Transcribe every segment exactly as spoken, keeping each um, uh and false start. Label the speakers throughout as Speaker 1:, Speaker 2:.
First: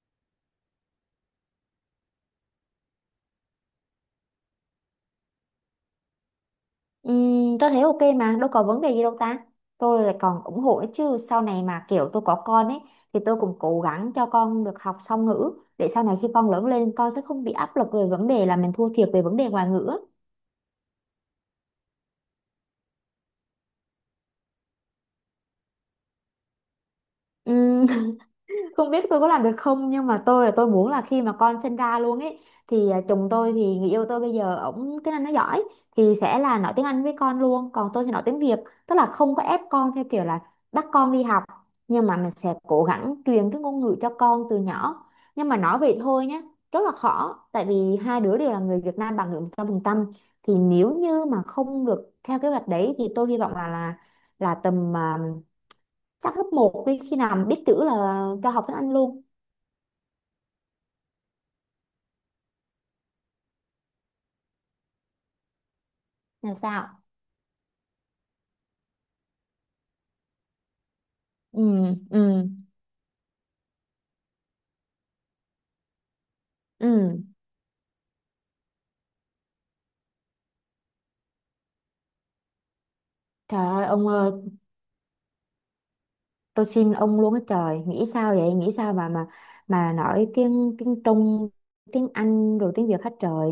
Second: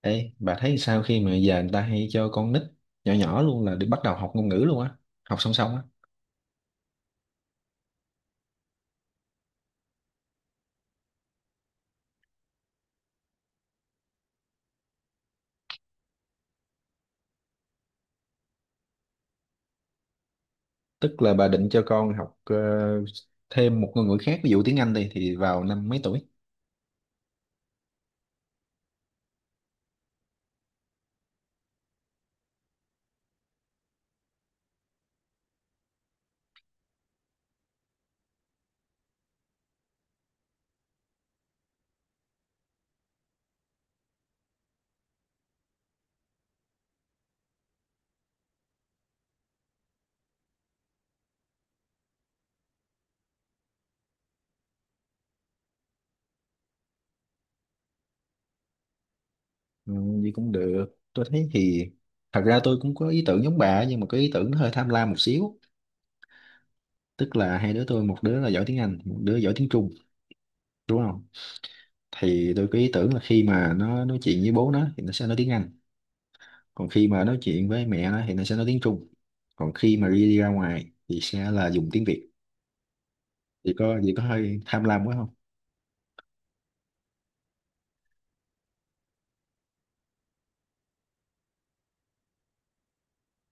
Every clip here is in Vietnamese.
Speaker 1: Ê, bà thấy sao khi mà giờ người ta hay cho con nít nhỏ nhỏ luôn là đi bắt đầu học ngôn ngữ luôn á, học song song á?
Speaker 2: Ừm, tôi thấy ok mà đâu có vấn đề gì đâu ta, tôi lại còn ủng hộ nữa chứ. Sau này mà kiểu tôi có con ấy thì tôi cũng cố gắng cho con được học song ngữ, để sau này khi con lớn lên con sẽ không bị áp lực về vấn đề là mình thua thiệt về vấn đề ngoại ngữ
Speaker 1: Tức là bà định cho con học ờ, thêm một ngôn ngữ khác, ví dụ tiếng Anh đi, thì vào năm mấy tuổi?
Speaker 2: á. Không biết tôi có làm được không, nhưng mà tôi là tôi muốn là khi mà con sinh ra luôn ấy thì à, chồng tôi, thì người yêu tôi bây giờ, ổng tiếng Anh nó giỏi thì sẽ là nói tiếng Anh với con luôn, còn tôi thì nói tiếng Việt. Tức là không có ép con theo kiểu là bắt con đi học, nhưng mà mình sẽ cố gắng truyền cái ngôn ngữ cho con từ nhỏ. Nhưng mà nói vậy thôi nhé, rất là khó tại vì hai đứa đều là người Việt Nam bản ngữ một trăm phần trăm. Thì nếu như mà không được theo kế hoạch đấy thì tôi hy vọng là là là tầm, à, chắc lớp một đi, khi nào mà biết chữ là cho học tiếng Anh luôn.
Speaker 1: Ừ, gì cũng được. Tôi thấy thì thật ra tôi cũng có ý tưởng giống bà, nhưng mà cái ý tưởng nó hơi tham lam một xíu.
Speaker 2: Là sao?
Speaker 1: Tức là hai đứa tôi, một đứa là giỏi tiếng Anh, một đứa giỏi tiếng Trung, đúng không?
Speaker 2: Ừ. Ừ.
Speaker 1: Thì tôi có ý tưởng là khi mà nó nói chuyện với bố nó thì nó sẽ nói tiếng Anh, còn khi mà
Speaker 2: Ừ.
Speaker 1: nói chuyện với mẹ nó thì nó sẽ nói tiếng Trung, còn khi mà đi, đi ra ngoài thì sẽ là dùng tiếng Việt.
Speaker 2: Trời
Speaker 1: Thì
Speaker 2: ơi
Speaker 1: có
Speaker 2: ông
Speaker 1: gì, có
Speaker 2: ơi,
Speaker 1: hơi tham lam quá không?
Speaker 2: tôi xin ông luôn á trời, nghĩ sao vậy, nghĩ sao mà mà mà nói tiếng tiếng Trung, tiếng Anh rồi tiếng Việt hết trời.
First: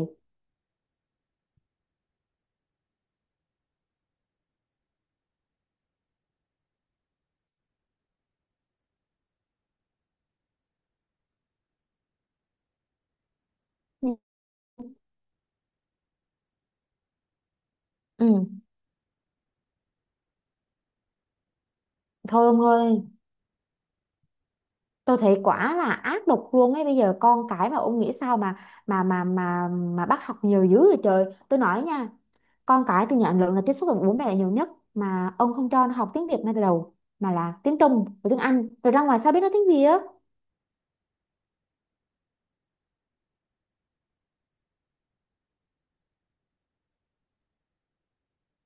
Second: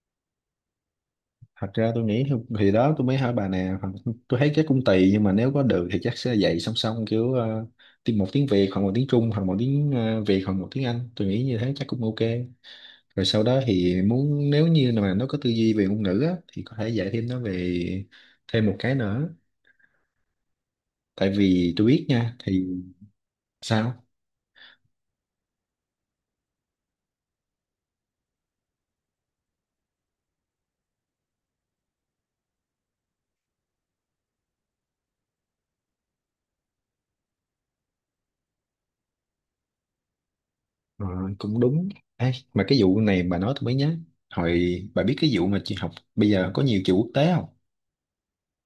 Speaker 1: Thật ra tôi nghĩ thì thì đó, tôi mới hỏi bà nè. Hoặc- tôi thấy chắc cũng tùy, nhưng mà nếu có được thì chắc sẽ dạy song song, kiểu ờ, tiếng một tiếng Việt hoặc một tiếng Trung, hoặc một tiếng ờ, Việt hoặc một tiếng Anh. Tôi nghĩ như thế chắc cũng ok. Rồi sau đó thì
Speaker 2: Ừ.
Speaker 1: muốn, nếu như mà nó có tư duy về ngôn ngữ á, thì có thể dạy thêm nó về
Speaker 2: Ừ.
Speaker 1: thêm một cái nữa, tại vì tôi biết nha,
Speaker 2: Thôi ông
Speaker 1: thì...
Speaker 2: ơi,
Speaker 1: Sao?
Speaker 2: tôi thấy quả là ác độc luôn ấy, bây giờ con cái mà ông nghĩ sao mà mà mà mà mà bắt học nhiều dữ vậy trời. Tôi nói nha, con cái từ nhỏ đến lớn là tiếp xúc với bố mẹ là nhiều nhất, mà ông không cho nó học tiếng Việt ngay từ đầu mà là tiếng Trung và tiếng Anh, rồi ra ngoài sao biết nói tiếng Việt.
Speaker 1: Rồi, cũng đúng. Ê, mà cái vụ này bà nói tôi mới nhớ. Hồi bà biết cái vụ mà chị học bây giờ có nhiều trường quốc tế không?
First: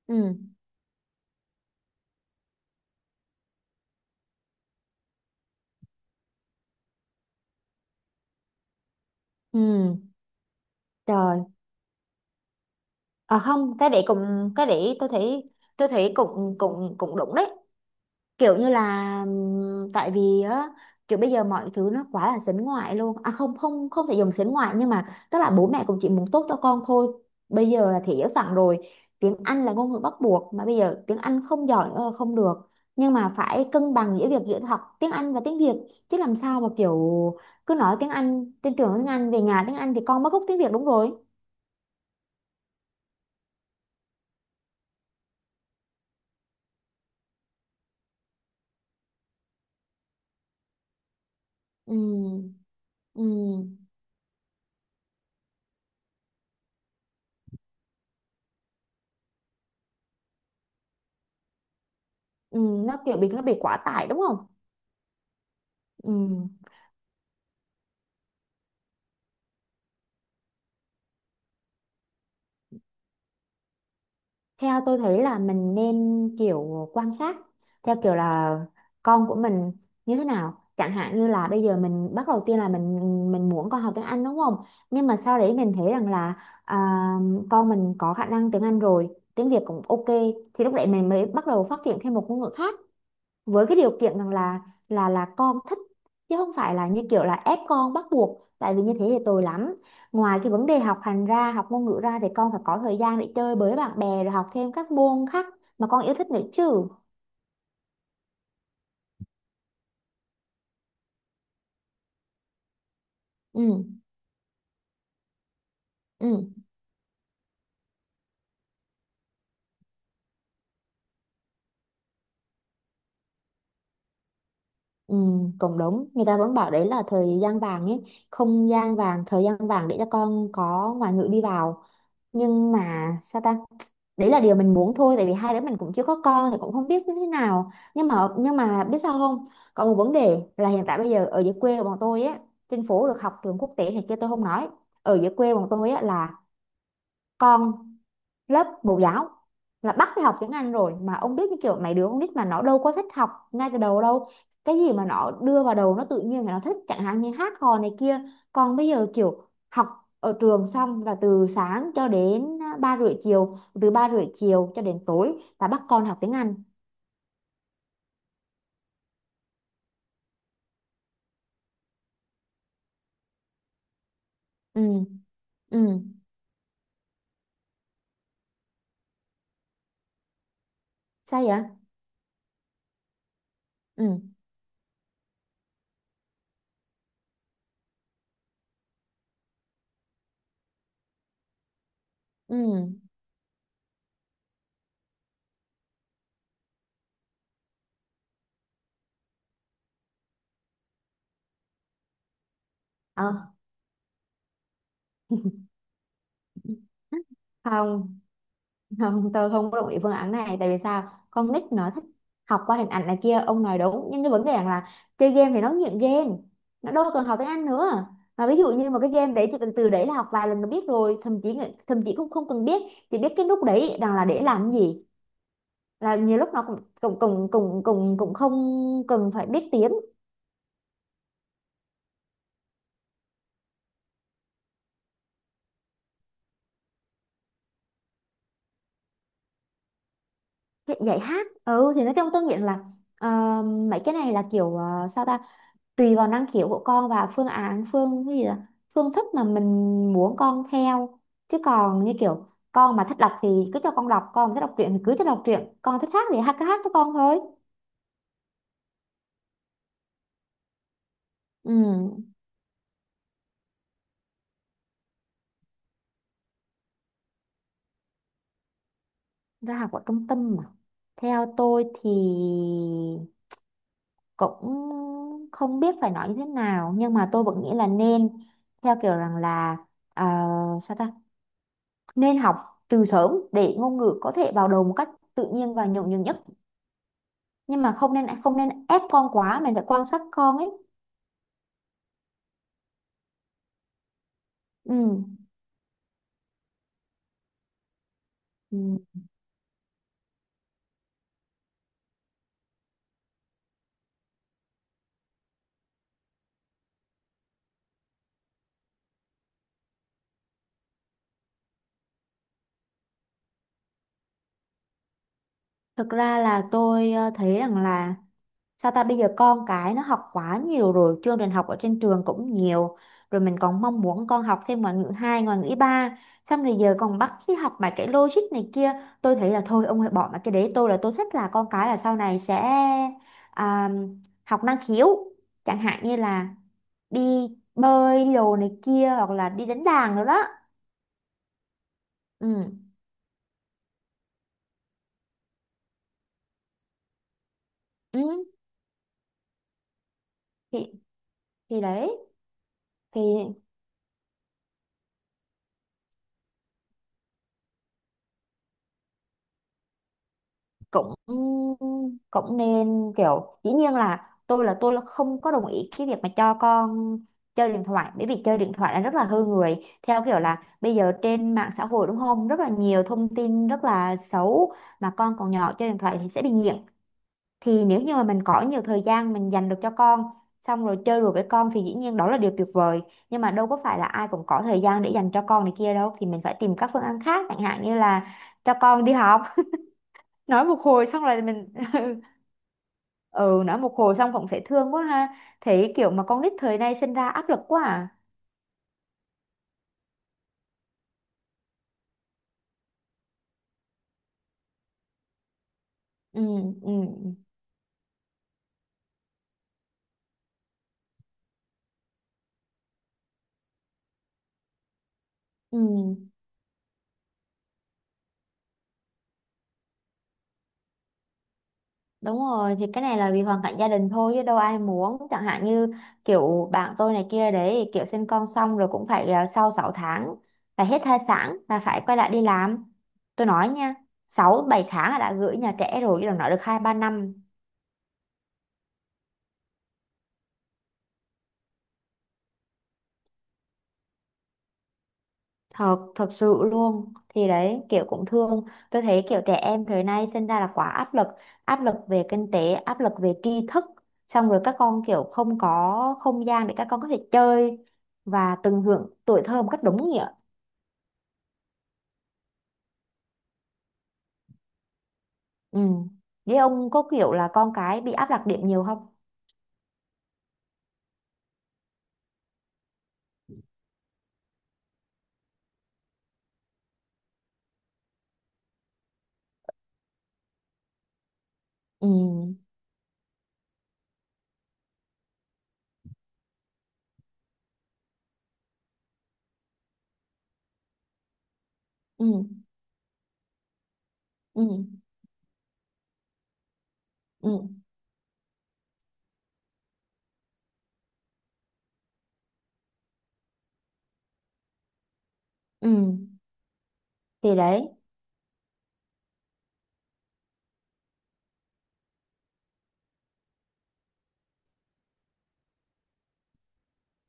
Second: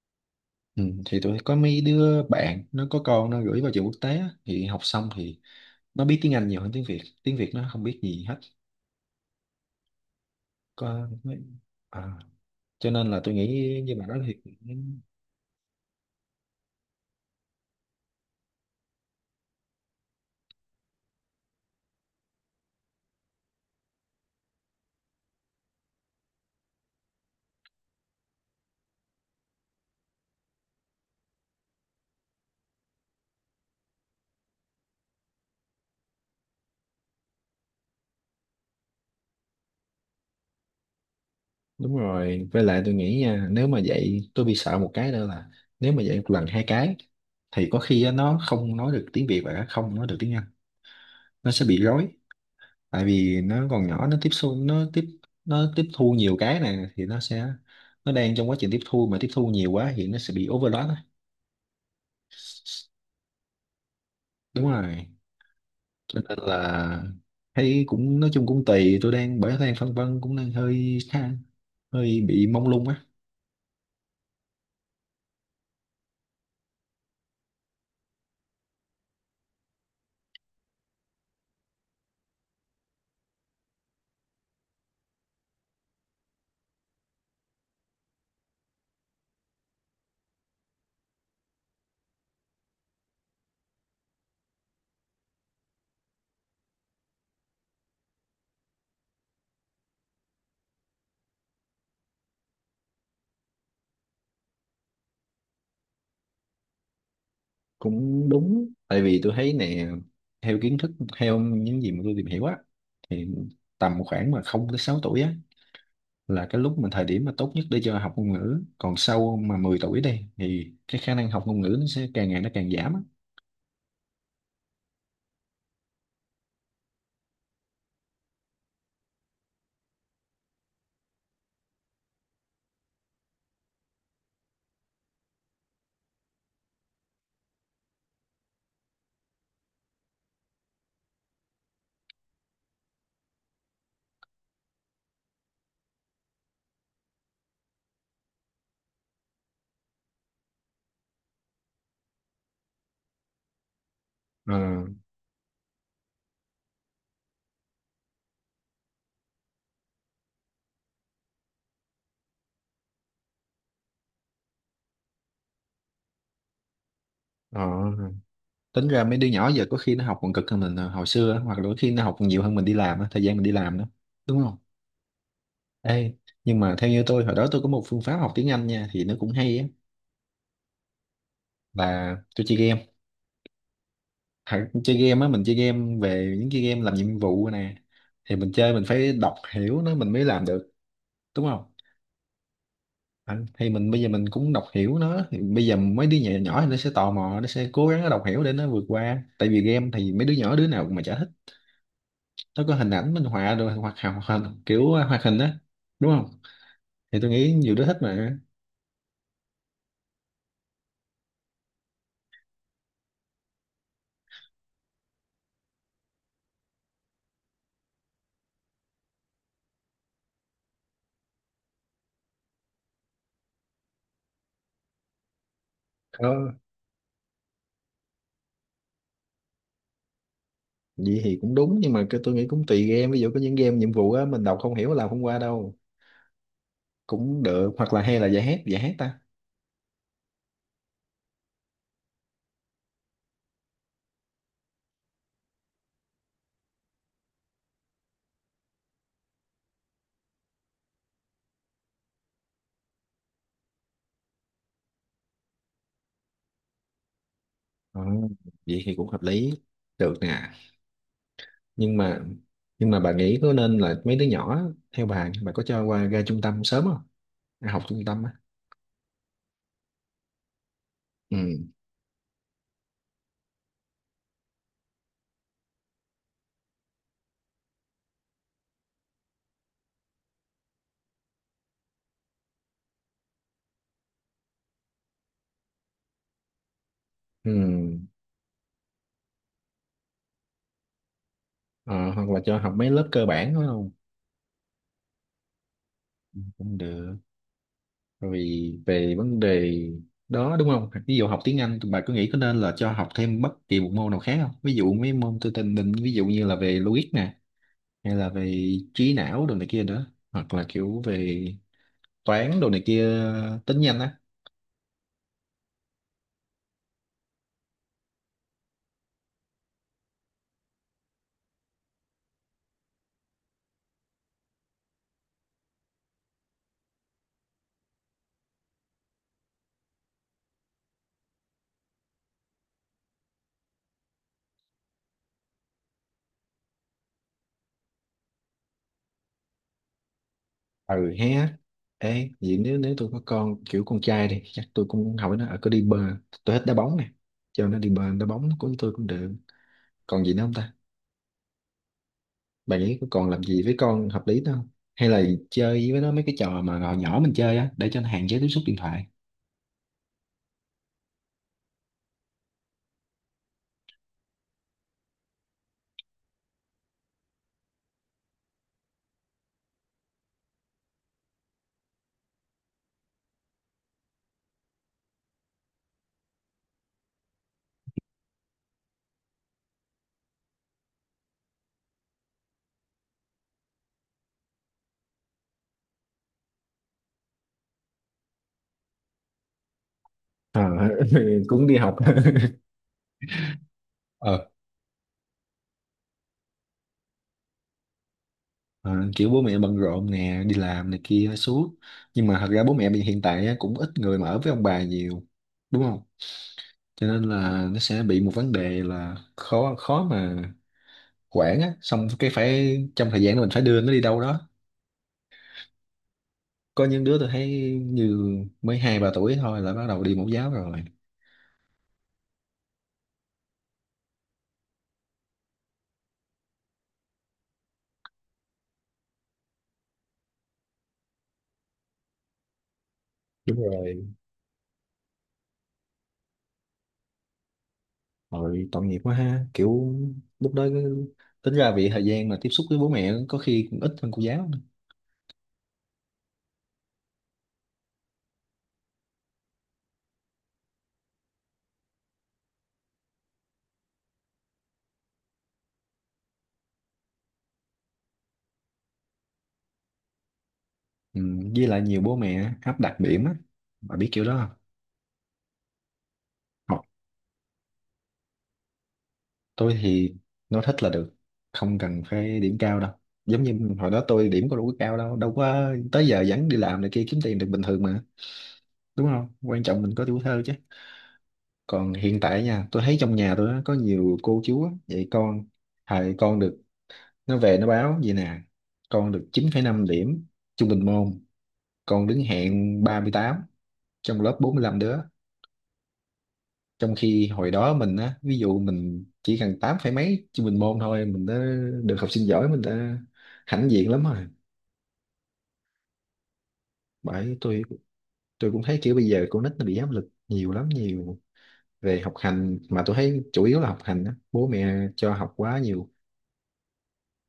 Speaker 2: Ừ.
Speaker 1: Ừ, thì tôi có mấy đứa bạn nó có con nó gửi vào trường quốc tế á, thì học xong thì nó biết tiếng Anh nhiều hơn tiếng Việt. Tiếng Việt nó không biết gì hết.
Speaker 2: Ừ.
Speaker 1: Có
Speaker 2: Trời.
Speaker 1: à, cho nên là tôi
Speaker 2: À không,
Speaker 1: nghĩ
Speaker 2: cái
Speaker 1: như
Speaker 2: đấy
Speaker 1: bà nói
Speaker 2: cũng,
Speaker 1: thì
Speaker 2: cái đấy tôi thấy tôi thấy cũng cũng cũng đúng đấy, kiểu như là ừm, tại vì á, kiểu bây giờ mọi thứ nó quá là sến ngoại luôn. À không không không thể dùng sến ngoại, nhưng mà tức là bố mẹ cũng chỉ muốn tốt cho con thôi. Bây giờ là thế giới phẳng rồi, tiếng Anh là ngôn ngữ bắt buộc mà, bây giờ tiếng Anh không giỏi nữa là không được. Nhưng mà phải cân bằng giữa việc, giữa học tiếng Anh và tiếng Việt, chứ làm sao mà kiểu cứ nói tiếng Anh trên trường, nói tiếng Anh về nhà tiếng Anh thì con mất gốc tiếng Việt, đúng rồi.
Speaker 1: đúng rồi. Với lại tôi nghĩ nha, nếu mà vậy tôi bị sợ một cái nữa là, nếu mà vậy một lần hai cái thì có khi á, nó không nói được tiếng Việt và không nói được tiếng Anh. Nó sẽ bị rối.
Speaker 2: Ừ.
Speaker 1: Tại vì nó còn
Speaker 2: Ừ.
Speaker 1: nhỏ, nó tiếp xúc nó tiếp nó tiếp thu nhiều cái này thì nó sẽ nó đang trong quá trình tiếp thu, mà tiếp thu nhiều quá thì nó sẽ bị overload á.
Speaker 2: Ừ. Nó kiểu bị, nó bị quá tải đúng không.
Speaker 1: Đúng rồi,
Speaker 2: Ừ.
Speaker 1: cho nên là thấy cũng nói chung cũng tùy. Tôi đang bởi đang phân vân, cũng đang hơi khá, hơi bị mông lung á.
Speaker 2: Theo tôi thấy là mình nên kiểu quan sát theo kiểu là con của mình như thế nào. Chẳng hạn như là bây giờ mình bắt đầu tiên là mình mình muốn con học tiếng Anh đúng không? Nhưng mà sau đấy mình thấy rằng là à, con mình có khả năng tiếng Anh rồi, tiếng Việt cũng ok, thì lúc đấy mình mới bắt đầu phát triển thêm một ngôn ngữ khác, với cái điều kiện rằng là là là con thích, chứ không phải là như kiểu là ép con bắt buộc, tại vì như thế thì tồi lắm. Ngoài cái vấn đề học hành ra, học ngôn ngữ ra thì con phải có thời gian để chơi với bạn bè, rồi học thêm các môn khác mà con yêu thích nữa chứ.
Speaker 1: Cũng đúng, tại vì tôi thấy nè, theo kiến thức, theo những gì mà tôi tìm hiểu á, thì
Speaker 2: Ừ.
Speaker 1: tầm khoảng mà không tới sáu tuổi á là
Speaker 2: Ừ.
Speaker 1: cái lúc mà thời điểm mà tốt nhất để cho học ngôn ngữ, còn sau mà mười tuổi đi thì cái khả năng học ngôn ngữ nó sẽ càng ngày nó càng giảm á.
Speaker 2: Ừ. Cũng đúng, người ta vẫn bảo đấy là thời gian vàng ấy, không gian vàng, thời gian vàng để cho con có ngoại ngữ đi vào. Nhưng mà sao ta, đấy là điều mình muốn thôi, tại vì hai đứa mình cũng chưa có con thì cũng không biết như thế nào. Nhưng mà nhưng mà biết sao không, còn một vấn đề là hiện tại bây giờ ở dưới quê của bọn tôi á, trên phố được học trường quốc tế này kia tôi không nói, ở dưới quê bọn tôi á là con lớp mẫu giáo là bắt đi học tiếng Anh rồi. Mà ông biết, như kiểu mấy đứa con nít mà nó đâu có thích học ngay từ đầu đâu,
Speaker 1: Ờ.
Speaker 2: cái gì mà nó đưa vào đầu nó tự nhiên là nó thích chẳng hạn như hát hò này kia. Còn bây giờ kiểu học ở trường xong là từ sáng cho đến à, ba rưỡi chiều, từ ba rưỡi chiều cho đến tối là bắt con học tiếng Anh.
Speaker 1: Ờ. Tính ra mấy đứa nhỏ giờ có khi nó học còn cực hơn mình ờ, hồi xưa á, hoặc là có khi nó học còn nhiều hơn mình đi làm á, thời gian mình đi làm đó, đúng không?
Speaker 2: Ừ. Ừ.
Speaker 1: Ê, nhưng mà theo như tôi, hồi đó tôi có một phương pháp học tiếng Anh nha, thì nó cũng hay á,
Speaker 2: Sao vậy?
Speaker 1: là tôi chơi game.
Speaker 2: Ừ.
Speaker 1: Thật, chơi game á, mình chơi game về những cái game làm nhiệm vụ nè, thì mình chơi mình phải đọc hiểu nó mình mới làm được, đúng không?
Speaker 2: Ừ.
Speaker 1: Anh thì mình bây giờ mình cũng đọc hiểu nó, thì bây giờ mấy đứa nhỏ nhỏ nó sẽ tò mò, nó sẽ cố gắng nó đọc hiểu để nó vượt qua, tại vì game thì mấy đứa nhỏ đứa nào mà chả thích. Nó có hình ảnh minh
Speaker 2: Ờ.
Speaker 1: họa rồi, hoặc hoặc hoặc kiểu hoạt hình á, đúng không? Thì tôi nghĩ nhiều đứa thích
Speaker 2: không
Speaker 1: mà.
Speaker 2: không tôi không có đồng ý phương án này. Tại vì sao? Con nít nó thích học qua hình ảnh này kia, ông nói đúng, nhưng cái vấn đề rằng là chơi game thì nó nghiện game, nó đâu cần học tiếng Anh nữa. Mà ví dụ như một cái game đấy chỉ cần từ đấy là học vài lần nó biết rồi, thậm chí thậm chí cũng không cần biết, chỉ biết cái nút đấy rằng là để làm cái gì, là
Speaker 1: ờ,
Speaker 2: nhiều lúc nó cũng cũng cũng cũng cũng, cũng không cần phải biết tiếng.
Speaker 1: Vậy thì cũng đúng, nhưng mà cái tôi nghĩ cũng tùy game, ví dụ có những game nhiệm vụ á mình đọc không hiểu làm không qua đâu. Cũng được, hoặc là hay là giải hát, giải hát ta.
Speaker 2: Cái- dạy hát, ừ thì nói trong tôi nghĩ là, ờ, mấy cái này là kiểu, ờ, sao ta, tùy vào năng khiếu của con và phương án, phương cái gì đó, phương thức mà mình muốn con theo, chứ còn như kiểu con mà thích đọc thì cứ cho con đọc, con mà thích đọc truyện thì cứ cho đọc truyện, con thích hát thì hát, cứ hát cho con thôi.
Speaker 1: Ờ, vậy thì cũng hợp lý, được nè. Nhưng mà
Speaker 2: Ừ,
Speaker 1: nhưng mà bà nghĩ có nên là mấy đứa nhỏ á, theo bà bà có cho qua ra trung tâm sớm không, ra học trung tâm á?
Speaker 2: ra học ở trung tâm mà,
Speaker 1: Ừ.
Speaker 2: theo tôi thì cũng không biết phải nói như thế nào, nhưng mà tôi vẫn nghĩ là nên theo kiểu rằng là, ờ, sao ta, nên học từ sớm để ngôn ngữ có thể vào đầu một cách tự nhiên và nhuần nhuyễn nhất. Nhưng mà
Speaker 1: Ừ.
Speaker 2: không nên không nên ép con quá, mình phải quan sát con ấy.
Speaker 1: Ờ, hoặc là cho học mấy lớp cơ bản đó không,
Speaker 2: Ừ.
Speaker 1: cũng được. Bởi vì
Speaker 2: Ừ.
Speaker 1: về vấn đề đó đúng không, ví dụ học tiếng Anh, bà có nghĩ có nên là cho học thêm bất kỳ một môn nào khác không, ví dụ mấy môn tôi tình định ví dụ như là về logic nè, hay là về trí não đồ này kia nữa, hoặc là kiểu về toán đồ này kia, tính nhanh á?
Speaker 2: Thực ra là tôi ờ, thấy rằng là sao ta, bây giờ con cái nó học quá nhiều rồi, chương trình học ở trên trường cũng nhiều rồi, mình còn mong muốn con học thêm ngoại ngữ hai, ngoại ngữ ba, xong rồi giờ còn bắt đi học mà cái logic này kia. Tôi thấy là thôi ông hãy bỏ mà cái đấy, tôi là tôi thích là con cái là sau này sẽ à, học năng khiếu, chẳng hạn như là đi bơi đồ này kia, hoặc là đi đánh đàn rồi đó.
Speaker 1: Ừ hé. Ê, vậy
Speaker 2: Ừ.
Speaker 1: nếu nếu tôi có con kiểu con trai đi, chắc tôi cũng hỏi nó ở có đi bơi. Tôi thích đá bóng nè, cho nó đi bơi đá
Speaker 2: Ừ.
Speaker 1: bóng của tôi cũng được. Còn gì nữa không ta?
Speaker 2: thì thì đấy,
Speaker 1: Bạn nghĩ có
Speaker 2: thì
Speaker 1: còn làm gì với con hợp lý nữa không? Hay là chơi với nó mấy cái trò mà hồi nhỏ mình chơi á, để cho nó hạn chế tiếp xúc điện thoại?
Speaker 2: cũng cũng nên kiểu, dĩ nhiên là tôi là tôi là không có đồng ý cái việc mà cho con chơi điện thoại, bởi vì chơi điện thoại là rất là hư người, theo kiểu là bây giờ trên mạng xã hội đúng không, rất là nhiều thông tin rất là xấu, mà con còn nhỏ chơi điện thoại thì sẽ bị nghiện. Thì nếu như mà mình có nhiều thời gian mình dành được cho con, xong rồi chơi đùa với con thì dĩ nhiên đó là điều tuyệt vời, nhưng mà đâu có phải là ai cũng có thời gian để dành cho con này kia đâu, thì mình phải tìm các phương án khác, chẳng hạn như là cho con đi học.
Speaker 1: Ờ.
Speaker 2: Nói một hồi xong là
Speaker 1: Cũng
Speaker 2: mình
Speaker 1: đi học.
Speaker 2: ừ, nói một hồi xong
Speaker 1: Ờ.
Speaker 2: cũng thấy thương quá ha. Thấy kiểu mà con nít thời nay sinh ra áp lực quá à.
Speaker 1: Ờ, kiểu bố mẹ bận rộn nè, đi làm này kia suốt, nhưng mà thật ra bố mẹ bây hiện tại á, cũng ít người mà ở với ông bà nhiều, đúng không?
Speaker 2: Ừ. Ừ.
Speaker 1: Cho nên là nó sẽ bị một vấn đề là khó, khó mà quảng á, xong cái phải trong thời gian đó mình phải đưa nó đi đâu đó.
Speaker 2: Ừ.
Speaker 1: Có những đứa tôi thấy như mới hai ba tuổi thôi là bắt đầu đi mẫu giáo rồi.
Speaker 2: Đúng rồi, thì cái này là vì hoàn cảnh gia đình thôi chứ đâu ai muốn, chẳng hạn như kiểu bạn tôi này kia đấy, kiểu sinh con xong rồi cũng phải, à, sau sáu tháng là hết thai sản là phải quay lại đi làm. Tôi
Speaker 1: Đúng
Speaker 2: nói nha,
Speaker 1: rồi.
Speaker 2: sáu bảy tháng là đã gửi nhà trẻ rồi chứ đừng nói được hai ba năm.
Speaker 1: Rồi, tội nghiệp quá ha, kiểu lúc đó cứ- tính ra vì thời gian mà tiếp xúc với bố mẹ có khi cũng ít hơn cô giáo nữa.
Speaker 2: Thật thật sự luôn, thì đấy kiểu cũng thương, tôi thấy kiểu trẻ em thời nay sinh ra là quá áp lực, áp lực về kinh tế, áp lực về tri thức, xong rồi các con kiểu không có không gian để các con có thể chơi và tận hưởng tuổi thơ một cách đúng nghĩa.
Speaker 1: Ừ, với lại nhiều bố mẹ áp đặt điểm á, bà biết kiểu đó không?
Speaker 2: Ừ, với
Speaker 1: Học,
Speaker 2: ông có kiểu là con cái bị áp đặt điểm nhiều không?
Speaker 1: tôi thì nó thích là được, không cần phải điểm cao đâu. Giống như hồi đó tôi điểm có đủ cao đâu, đâu, có tới giờ vẫn đi làm này kia kiếm tiền được bình thường mà, đúng không? Quan trọng mình có tuổi thơ chứ. Còn
Speaker 2: Ừ.
Speaker 1: hiện tại nha, tôi thấy trong nhà tôi á, có nhiều cô chú á, dạy con, thầy con được, nó về nó báo vậy nè: con được chín phẩy năm điểm trung bình môn, con đứng
Speaker 2: Ừ.
Speaker 1: hạng ba mươi tám trong lớp bốn
Speaker 2: Ừ.
Speaker 1: mươi lăm đứa. Trong khi hồi
Speaker 2: Ừ.
Speaker 1: đó mình á, ví dụ mình chỉ cần tám phẩy mấy trung bình môn thôi mình đã được học sinh giỏi, mình đã hãnh diện lắm rồi.
Speaker 2: Ừ,
Speaker 1: Bởi
Speaker 2: thì
Speaker 1: tôi
Speaker 2: đấy.
Speaker 1: tôi cũng thấy kiểu bây giờ con nít nó bị áp lực nhiều lắm, nhiều về học hành. Mà tôi thấy chủ yếu là học hành á, bố mẹ cho học quá nhiều.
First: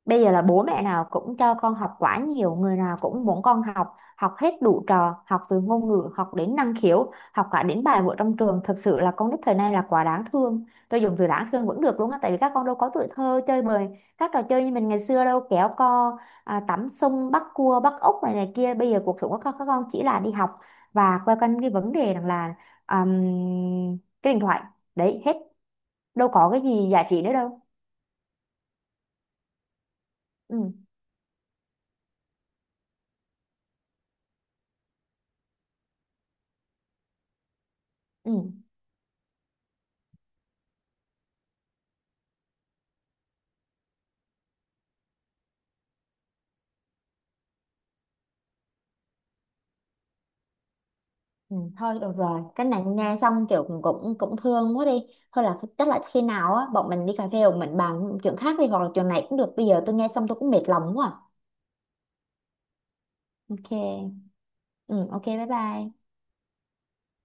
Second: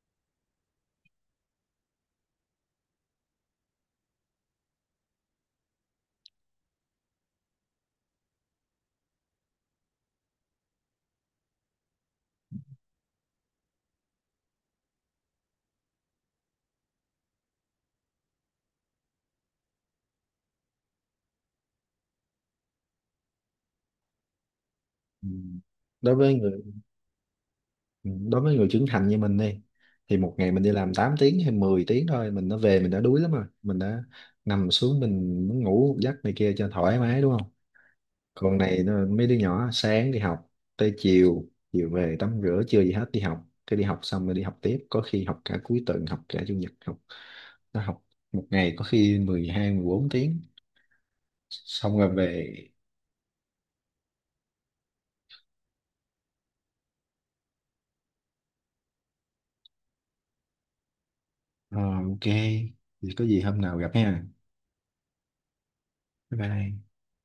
Speaker 2: Bây giờ là bố mẹ nào cũng cho con học quá nhiều, người nào cũng muốn con học, học hết đủ trò, học từ ngôn ngữ, học đến năng khiếu, học cả đến bài vở trong trường. Thực sự là con nít thời nay là quá đáng thương. Tôi dùng từ đáng thương vẫn được đúng không? Tại vì các con đâu có tuổi thơ chơi bời, các trò chơi như mình ngày xưa đâu, kéo co, à, tắm sông, bắt cua, bắt ốc này này kia. Bây giờ cuộc sống của các, các con chỉ là đi học và quay quanh cái vấn đề rằng là um, cái điện thoại. Đấy,
Speaker 1: Ừ.
Speaker 2: hết.
Speaker 1: đối
Speaker 2: Đâu
Speaker 1: với
Speaker 2: có cái
Speaker 1: người
Speaker 2: gì giá trị nữa đâu.
Speaker 1: Ừ, đối với người trưởng thành như mình đi, thì một ngày mình đi
Speaker 2: Ừ.
Speaker 1: làm tám tiếng hay mười tiếng thôi mình đã về mình đã đuối lắm rồi, mình đã nằm xuống mình muốn ngủ một giấc này kia cho thoải mái, đúng không?
Speaker 2: Ừ.
Speaker 1: Còn này nó- mấy đứa nhỏ sáng đi học, tới chiều, chiều về tắm rửa chưa gì hết đi học, cái đi học xong rồi đi học tiếp, có khi học cả cuối tuần, học cả chủ nhật học. Nó học một ngày có khi mười hai mười bốn tiếng,
Speaker 2: Ừ,
Speaker 1: xong
Speaker 2: thôi
Speaker 1: rồi
Speaker 2: được rồi,
Speaker 1: về.
Speaker 2: cái này nghe xong kiểu cũng cũng cũng thương quá đi, thôi là chắc là khi nào á bọn mình đi cà phê bọn mình bàn chuyện khác đi, hoặc là chuyện này cũng được, bây giờ tôi nghe xong tôi cũng mệt lòng quá à.
Speaker 1: Ờ, ok, thì có gì hôm nào gặp
Speaker 2: Ok.
Speaker 1: ha.
Speaker 2: Ừ ok, bye bye.
Speaker 1: Bye bye.